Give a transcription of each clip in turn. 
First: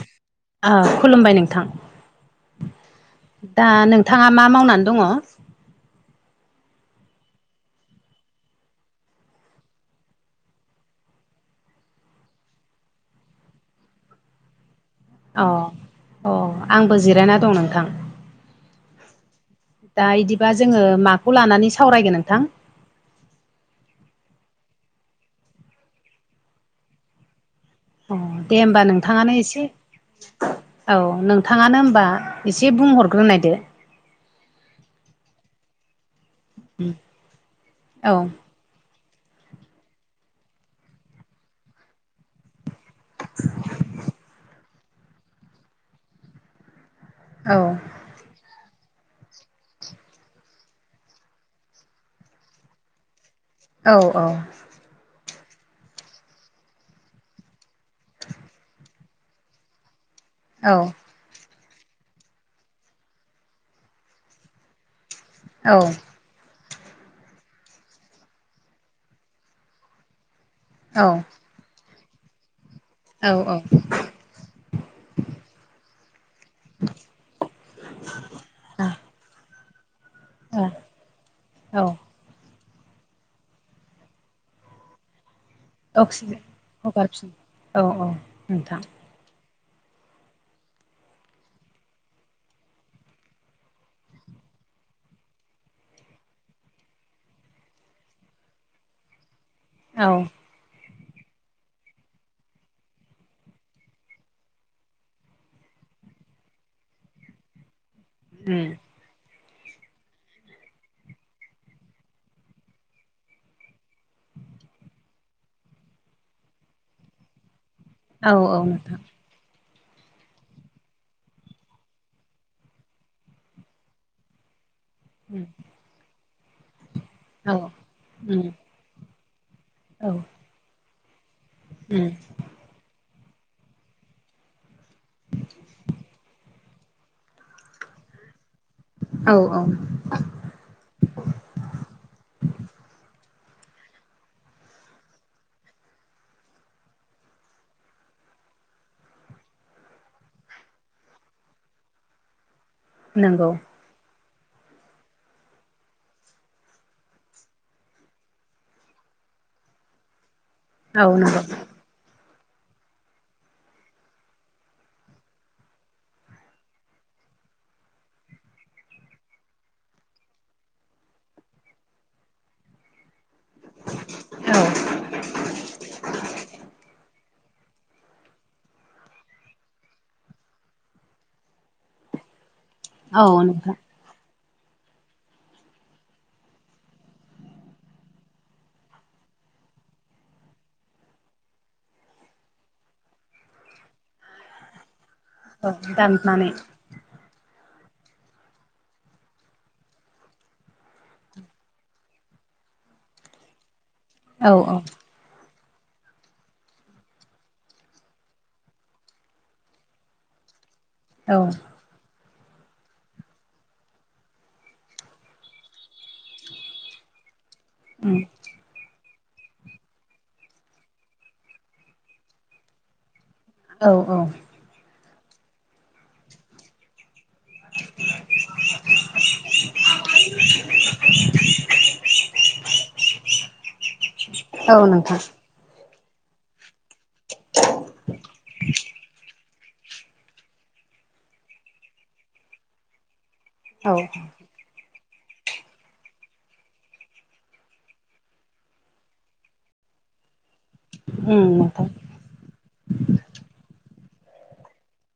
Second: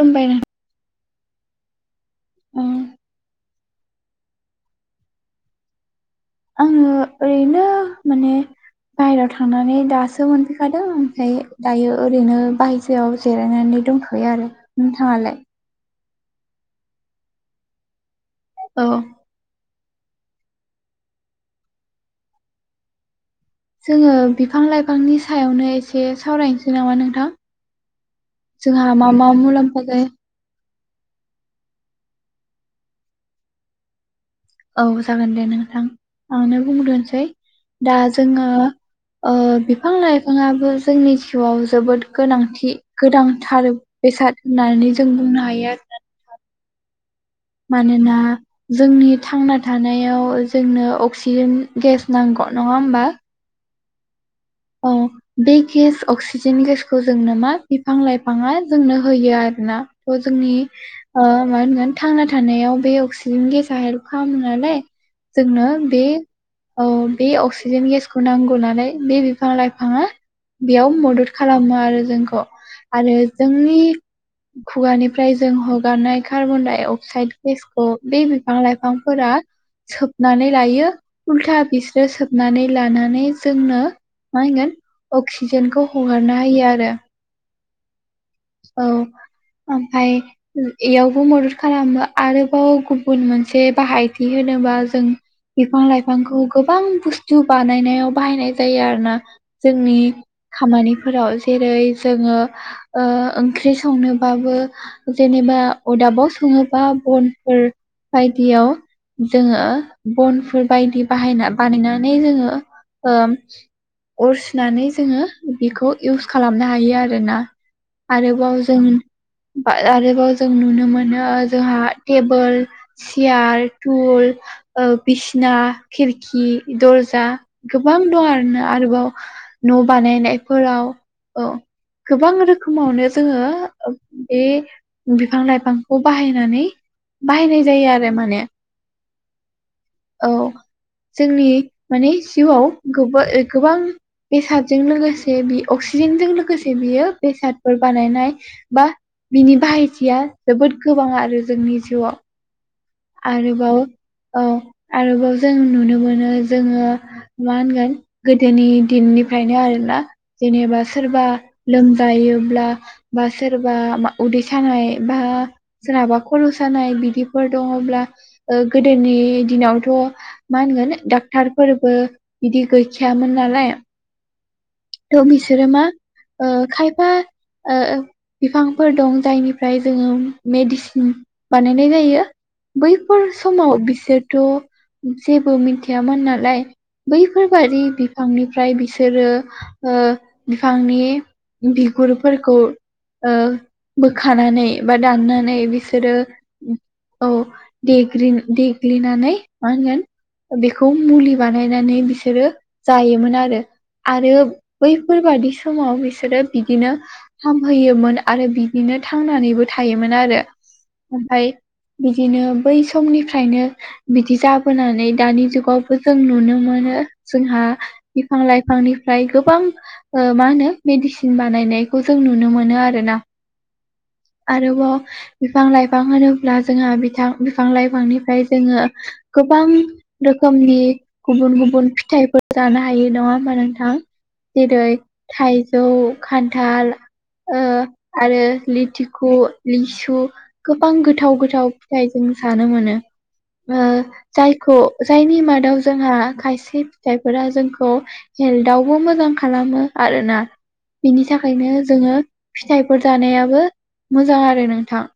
दोनबायना आ खुलुमबाय नोंथां उम दा नोंथाङा मा मावनानै दङ आङो ओरैनो माने बाय हेरायाव थांनानै दासो मोनफैखादों ओमफ्राय दायो ओरैनो बायजोआव जिरायनानै दंथ' यो आरो नोंथाङालाय अ अ आंबो जिरायना दं नोंथां औ दा बिदिबा जोङो माखौ लानानै सावरायगोन नोंथां जोङो बिफां लाइफांनि सायावनो एसे सावरायनोसै नामा नोंथां अ दे होमबा जोंहा मा मा नोंथाङानो एसे मुलाम्फा जायो औ नोंथाङानो होनबा एसे बुंहरग्रोनायदो औ जागोन दे नोंथां आंनो बुंग्रोसै दा औ जोङो बिफां लाइफाङाबो जोंनि जिउआव जोबोद गोनांथि गोदांथार बेसाद होननानै जों बुंनो हायो आरो औ मानोना जोंनि थांना थानायाव जोंनो अक्सिजेन गेस नांगौ नङा होमबा औ औ औ बे गेस अक्सिजेन गेसखौ जोंनो मा बिफां लाइफाङा जोंनो होयो आरोना थ' जोंनि औ ओ मा होनगोन थांना थानायाव बे अक्सिजेन गेस हेल्प खालामो नालाय जोंनो औ बे औ बे अक्सिजेन गेसखौ नांगौ नालाय बे बि फां लाइफाङा बेयाव औ मदद खालामो आरो जोंखौ आरो औ औ जोंनि खुगानिफ्राय जों हगारनाय कार्बन डाइ अक्साइद गेसखौ बे बिफां लाइफांफोरा सोबनानै लायो उल्था औ बिस्रो सोबनानै लानानै जोंनो मा होनगोन अक्सिजेनखौ अक्सिजेन हगारनो हयो आरो हगारफिन औ औ नोंथां औ ओमफाय एयावबो मदद खालामो आरोबाव गुबुन मोनसे बाहायथि होनोबा जों बिफां लाइफांखौ गोबां बुस्थु बानायनायाव बाहायनाय जायो आरो ना जोंनि औ खामानिफोराव जेरै जोङो ओ ओंख्रि संनोबाबो जेनेबा अदाबाव सङोबा बनफोर उम बायदियाव जोङो बनफोर बायदि बाहायना बानायनानै जोङो ओ अर सुनानै जोङो बेखौ इउस खालामनो हायो आरोना औ औ आरोबाव जों नोंथां आरोबाव जों नुनो मोनो जोंहा टेबोल सियार टुल ओ उम बिसिना खिरखि दरजा औ गोबां दं उम आरो ना आरोबाव न' औ बानायनायफोराव औ उम गोबां रो समावनो जोङो बे बिफां लाइफांखौ बाहायनानै बाहायनाय जायो आरो माने औ औ औ जोंनि माने जिउआव गो गोबां बेसादजों लोगोसे बे अक्सिजेनजों लोगोसे बियो बेसादफोर बानायनाय बा बिनि बाहायथिया जोबोद गोबां आरो जोंनि जिउआव नंगौ आरोबाव औ आरोबाव जों नुनो मोनो जोङो मा होनगोन गोदोनि दिननिफ्रायनो आरोना जेनेबा औ सोरबा नंगौ लोमजायोब्ला बा सोरबा उदै सानाय बा सोरहाबा खर' सानाय बिदिफोर दङब्ला गोदोनि दिनावथ' मा होनगोन डाक्टरफोरबो बिदि गैखायामोन नालाय औ थ' बिसोरो मा ओ खायफा ओ बिफांफोर दं जायनिफ्राय जोङो मेडिसिन बानायनाय जायो। बैफोर औ समाव नोंथां बिसोरथ' जेबो मिथियामोन नालाय बैफोरबादि बिफांनिफ्राय बिसोरो ओ बिफांनि बिगुरफोरखौ ओ बोखानानै बा दाननानै औ बिसोरो दाननानै औ देग्रिन देग्लिनानै मा होनगोन। बेखौ मुलि बानायनानै बिसोरो जायोमोन आरो आरो औ औ बेफोर बादि समाव बिसोरो बिदिनो हामहैयोमोन आरो बिदिनो थांनानैबो थायोमोन आरो औ ओमफाय बिदिनो बै समनिफ्रायनो बिदि जाबोनानै दानि जुगाव जों नुनो मोनो जोंहा उम बिफां लाइफांनिफ्राय गोब बां मा होनो मेडिसिन बानायनायखौ जों नुनो मोनो आरो ना। औ औ आरोबाव बिफां लाइफां होनोब्ला जोंहा बिथां बिफां लाइफांनिफ्राय जोङो गोबां रोखोमनि गुबुन गुबुन फिथाइफोर जानो हायो नङा होनबा नोंथां औ जेरै नोंथां थाइजौ खान्थाल ओ आरो लिथिखु लिसु गोबां गोथाव गोथाव फिथाइ जों जानो मोनो। औ [unintelligible] जायखौ जायनि मादाव जोंहा खायसे फिथाइफोरा जोंखौ हेल्थआव बो मोजां खालामो आरोना बिनि उम थाखायनो नोंथां जोङो फिथाइफोर जानायाबो मोजां आरो नोंथां।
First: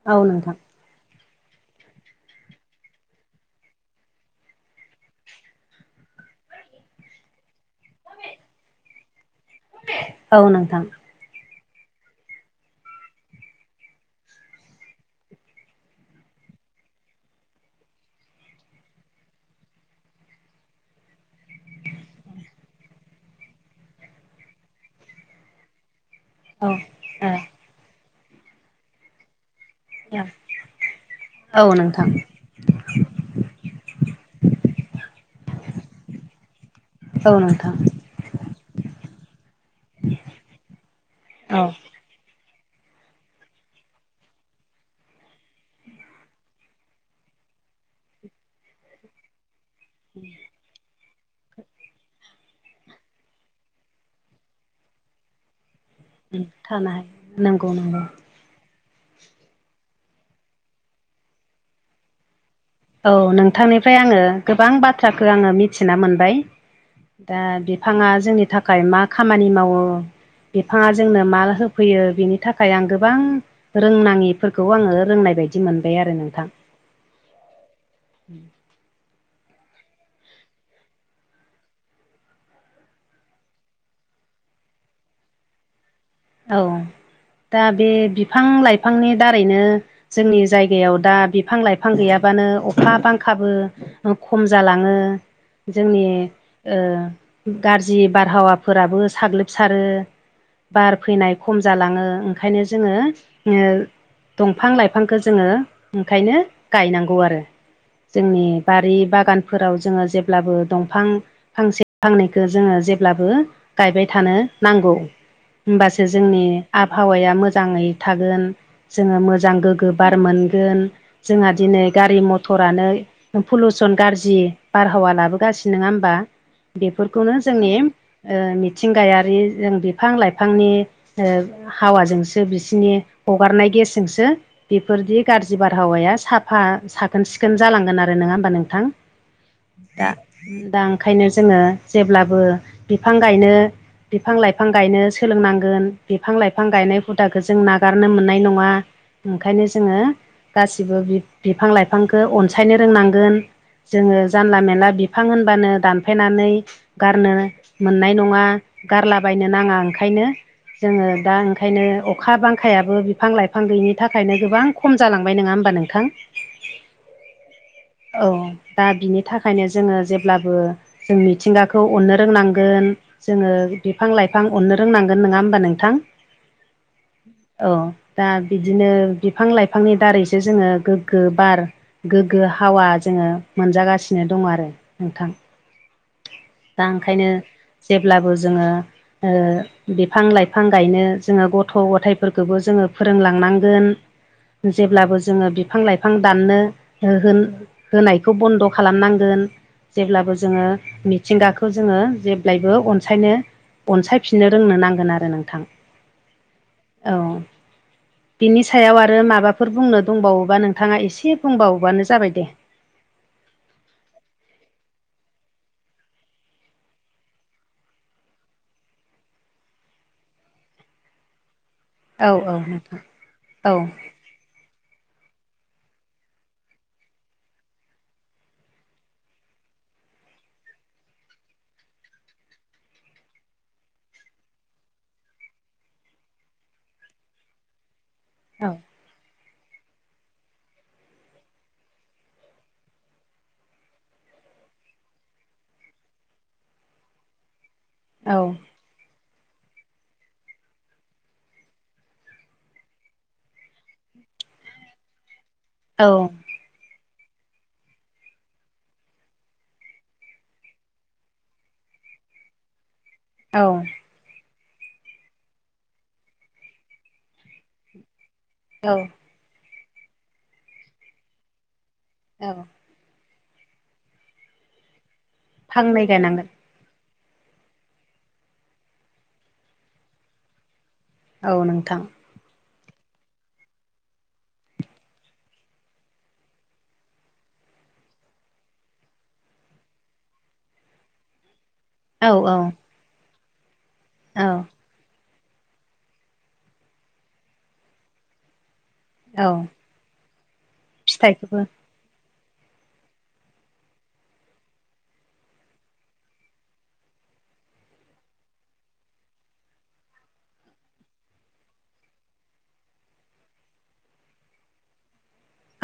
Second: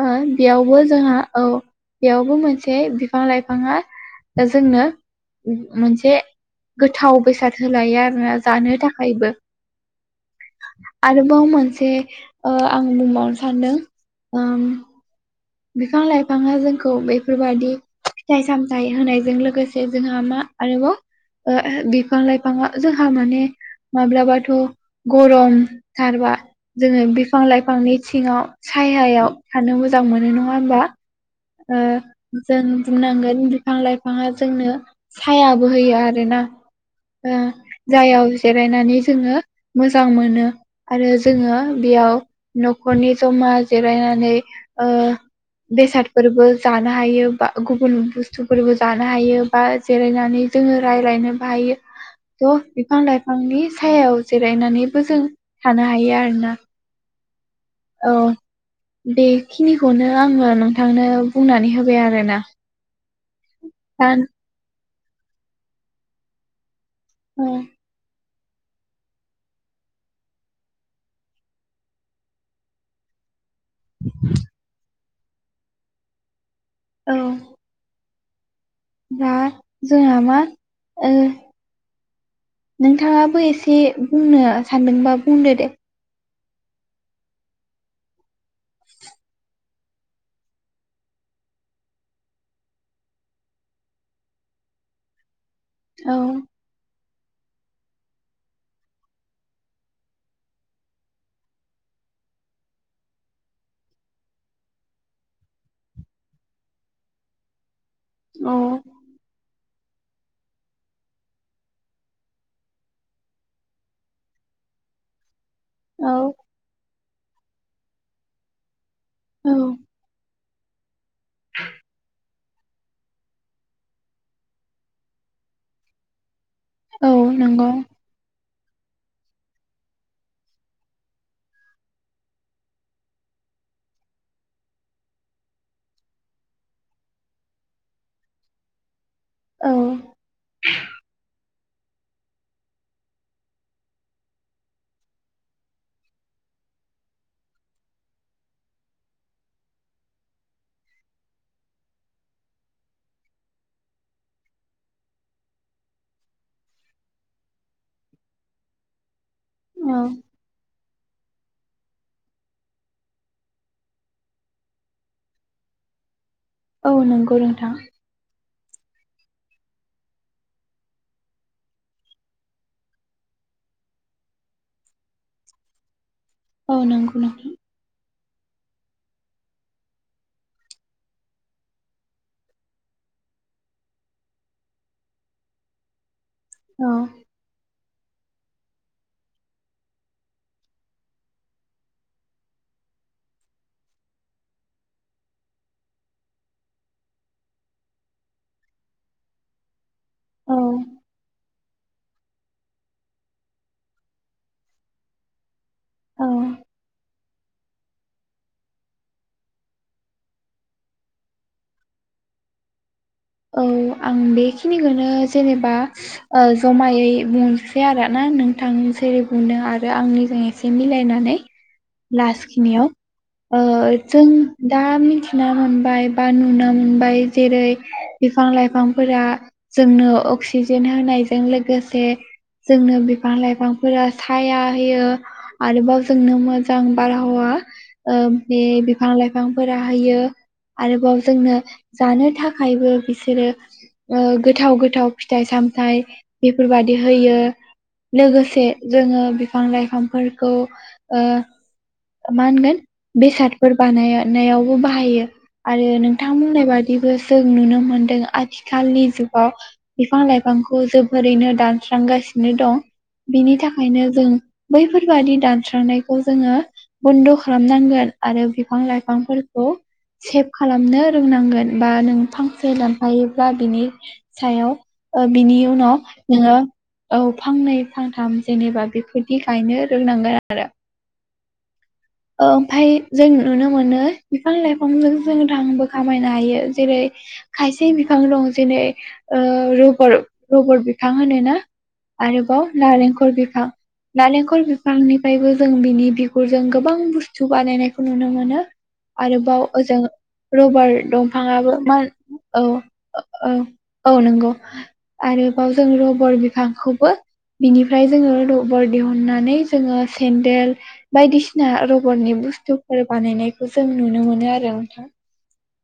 ओ औ नोंथां बेयावबो जोंहा औ बेयावबो मोनसे बिफां लाइफाङा जोंनो मोनसे गोथाव बेसाद होलायो आरोना जानो थाखायबो औ नोंथां आरोबाव मोनसे ओ आं बुंबावनो सानदों ओम बिफां लाइफाङा जोंखौ बेफोरबादि फिथाइ सामथाइ होनायजों लोगोसे जोंहा मा आरोबाव। ओ बिफां लाइफाङा जोंहा माने माब्लाबाथ' गरमथारबा औ जोङो ओ बिफां लाइफांनि सिङाव सायायाव थानो मोजां मोनो नङा होमबा। औ ओ नोंथां जों बुंनांगोन बिफां लाइफाङा जोंनो सायाबो होयो आरोना औ ओ नोंथां जायाव जिरायनानै जोङो मोजां मोनो आरो जोङो औ बेयाव न'खरनि जमा जिरायनानै ओ बेसाद फोरबो जानो हायो बा गुबुन बुस्थुफोरबो जानो हायो बा जिरायनानै जोङो रायलायनोबो हायो थ' बिफां लाइफांनि सायाव जिरायनानैबो जों थानो हायो आरोना थानाय नंगौ नंगौ औ बेखिनिखौनो आङो नोंथांनो बुंनानै होबाय आरोना औ नोंथांनिफ्राय दा आङो गोबां बाथ्राखौ आङो मिथिना मोनबाय दा औ बि फाङा जोंनि थाखाय मा खामानि मावो बिफाङा जोंनो माल होफैयो बिनि थाखाय आं गोबां रोंनाङिफोरखौ आङो रोंनाय बायदि मोनबाय आरो नोंथां औ [inaudible] दा जोंहा मा ओ नोंथाङाबो एसे बुंनो सानदोंबा बुंदो दे औ दा बे बिफां लाइफांनि दारैनो जोंनि जायगायाव दा बिफां लाइफां गैयाबानो अखा बांखाबो खम जालाङो जोंनि औ ओ गाज्रि बारहावाफोराबो साग्लोबसारो बार फैनाय खम जालाङो ओंखायनो जोङो दंफां लाइफांखौ जोङो ओंखायनो गायनांगौ आरो जोंनि औ बारि बागानफोराव जोङो जेब्लाबो दंफां फांसे फांनैखौ जोङो जेब्लाबो गायबाय थानो नांगौ होमबासो औ जोंनि आबहावाया मोजाङै थागोन जोङो औ मोजां गोग्गो बार मोनगोन जोंहा दिनै गारि मथरानो पलुउसन गाज्रि बारहावा लाबोगासिनो नङा होमबा औ बेफोरखौनो नंगौ जोंनि ओ मिथिंगायारि जों बिफां लाइफांनि ओ हावाजोंसो बिसिनि हगारनाय गेसजोंसो बेफोरदि गाज्रि बारहावाया साफा साखोन सिखोन जालांगोन आरो नङा होमबा नोंथां [inaudible] दा दा ओंखायनो जोङो जेब्लाबो बिफां गायनो बिफां लाइफां गायनो सोलोंनांगोन बिफां लाइफां गायनाय हुदाखौ जों नागारनो मोननाय नङा ओंखायनो जोङो गासिबो बि बिफां लाइफांखौ अनसायनो रोंनांगोन जोङो जानला मानला बिफां होनबानो दानफेनानै गारनो मोननाय नङा गारलाबायनो नाङा औ ओंखायनो जोङो दा ओंखायनो अखा बांखायाबो बिफां लाइफां गैयिनि थाखायनो गोबां खम जालांबाय नङा होमबा नोंथां औ नंगौ नोंथां औ दा बिनि थाखायनो जोङो जेब्लाबो जों मिथिंगाखौ अन्नो रोंनांगोन जोङो बिफां लाइफां अननो रोंनांगोन नङा होमबा नोंथां औ नंगौ नोंथां औ दा बिदिनो बिफां लाइफांनि दारैसो जोङो गोग्गो बार गोग्गो हावा जोङो मोनजागासिनो दङ आरो नोंथां दा औ ओंखायनो जेब्लाबो जोङो बिफां लाइफां गायनो जोङो गथ' गथायफोरखौबो जोङो फोरोंलांनांगोन जेब्लाबो जोङो बिफां लाइफां दाननो होन होनायखौ बन्द' खालामनांगोन जेब्लाबो औ जोङो मिथिंगाखौ जोङो जेब्लायबो अनसायनो अनसायफिननो रोंनो नांगोन आरो नोंथां औ औ बिनि सायाव आरो माबाफोर बुंनो दंबावोबा नोंथाङा एसे बुंबावोबानो जाबाय दे औ आं बेखिनिखौनो जेनेबा जमायै बुंनोसै आरो ना नोंथांसेरै बुंनो आरो आंनिजों एसे मिलायनानै औ औ नोंथां लास्खिनियाव औ जों दा मिथिना मोनबाय बा नुना मोनबाय जेरै बिफां लाइफांफोरा जोंनो अक्सिजेन होनायजों लोगोसे जोंनो बिफां लाइफांफोरा साया होयो आरोबाव जोंनो मोजां बारहावा बे बिफां लाइफां बिफांफोरा होयो आरोबाव जोंनो जानो थाखायबो बिसोरो गोथाव गोथाव फिथाइ सामथाइ बेफोरबादि होयो औ लोगोसे जोङो बिफां लाइफांफोरखौ ओ मा होनगोन बेसादफोर बानायनायावबो बाहायो आरो नोंथां बुंनाय बादिबो जों नुनो मोनदों आथिखालनि जुगाव बिफां लाइफांखौ जोबोरैनो दानस्रांगासिनो दं बिनि औ थाखायनो जों बैफोरबादि दानस्रांनायखौ जोङो बन्द' खालामनांगोन आरो बिफां औ लाइफांफोर सेभ खालामनो रोंनांगोन बा नों औ फांसे हायोब्ला बिनि सायाव बिनि फांनै उनाव गायनांगोन नोङो औ फांनै फांथाम जेनेबा बेफोरनि गायनो रोंनांगोन आरो औ नोंथां ओमफाय जों नुनो मोनो बिफां लाइफांजों जों रांबो खामायनो हायो जेरै खायसे बिफां दं जेरै रबर रबर बिफां होनो ना औ औ आरोबाव नारेंखल बिफां औ नारेंखल बिफांनि निफ्रायबो जों बिनि बिगुरजों गोबां बुस्थु बानायनायखौ नुनो मोनो औ आरोबाव ओजों रबार फिथाइखौबो दंफाङाबो मा औ औ औ नंगौ आरोबाव जों रबर बिफांखौबो बिनिफ्राय जोङो रबर दिहुननानै जोङो सेन्देल बायदिसिना बायदिसिना रबरनि बुस्थुफोर बानायनायखौ जों नुनो मोनो आरो नोंथां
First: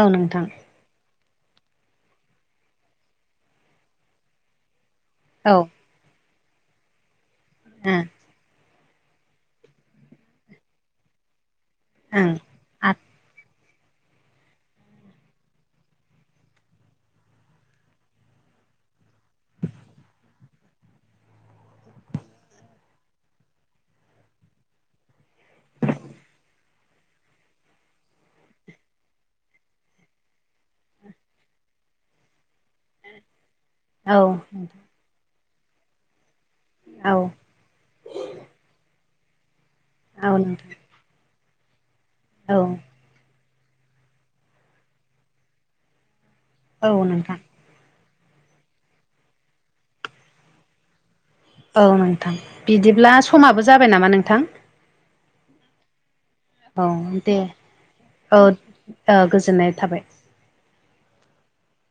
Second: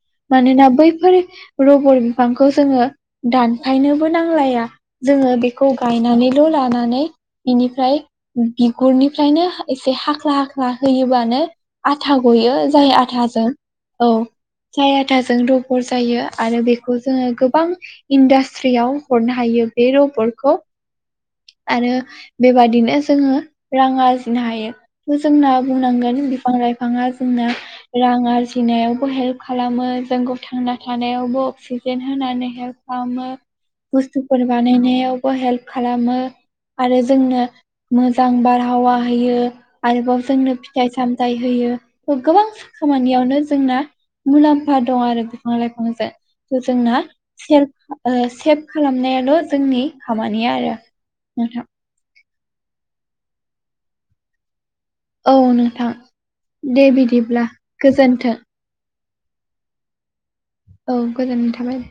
औ नोंथां मानोना बैफोर रबर बिफांखौ जोङो दानफायनोबो नांलाया जोङो औ बेखौ गायनानैल' लानानै बिनिफ्राय ओं बिगुरनिफ्रायनो एसे हाख्ला हाख्ला होयोबानो आथा ओं गयो जाय आथाजों औ आथाजों रबर जायो आरो बेखौ जोङो गोबां इन्डास्ट्रियाव हरनो हायो बे रबरखौ आरो बेबादिनो जोङो रां आरजिनो हायो जोंना बुंनांगोन बिफां लाइफाङा जोंना रां आरजिनायावबो हेल्प खालामो जोंखौ थांना थानायावबो अक्सिजेन होनानै हेल्प खालामो बुस्थुफोर औ बानायनायावबो हेल्प खालामो आरो औ जोंनो मोजां बारहावा होयो आरोबाव जोंनो नोंथां फिथाइ सामथाइ होयो गोबां औ खामानियावनो जोंना मुलाम्फा दं आरो बिफां लाइफांजों थ' औ जोंना नोंथां सेल्फ ओ सेभ खालामनायाल' जोंनि खामानिया आरो नोंथां औ नोंथां बिदिब्ला समाबो जाबाय नामा नोंथां औ नोंथां दे औ बिदिब्ला गोजोन्थों ओ गोजोननाय थाबाय औ गोजोननाय थाबाय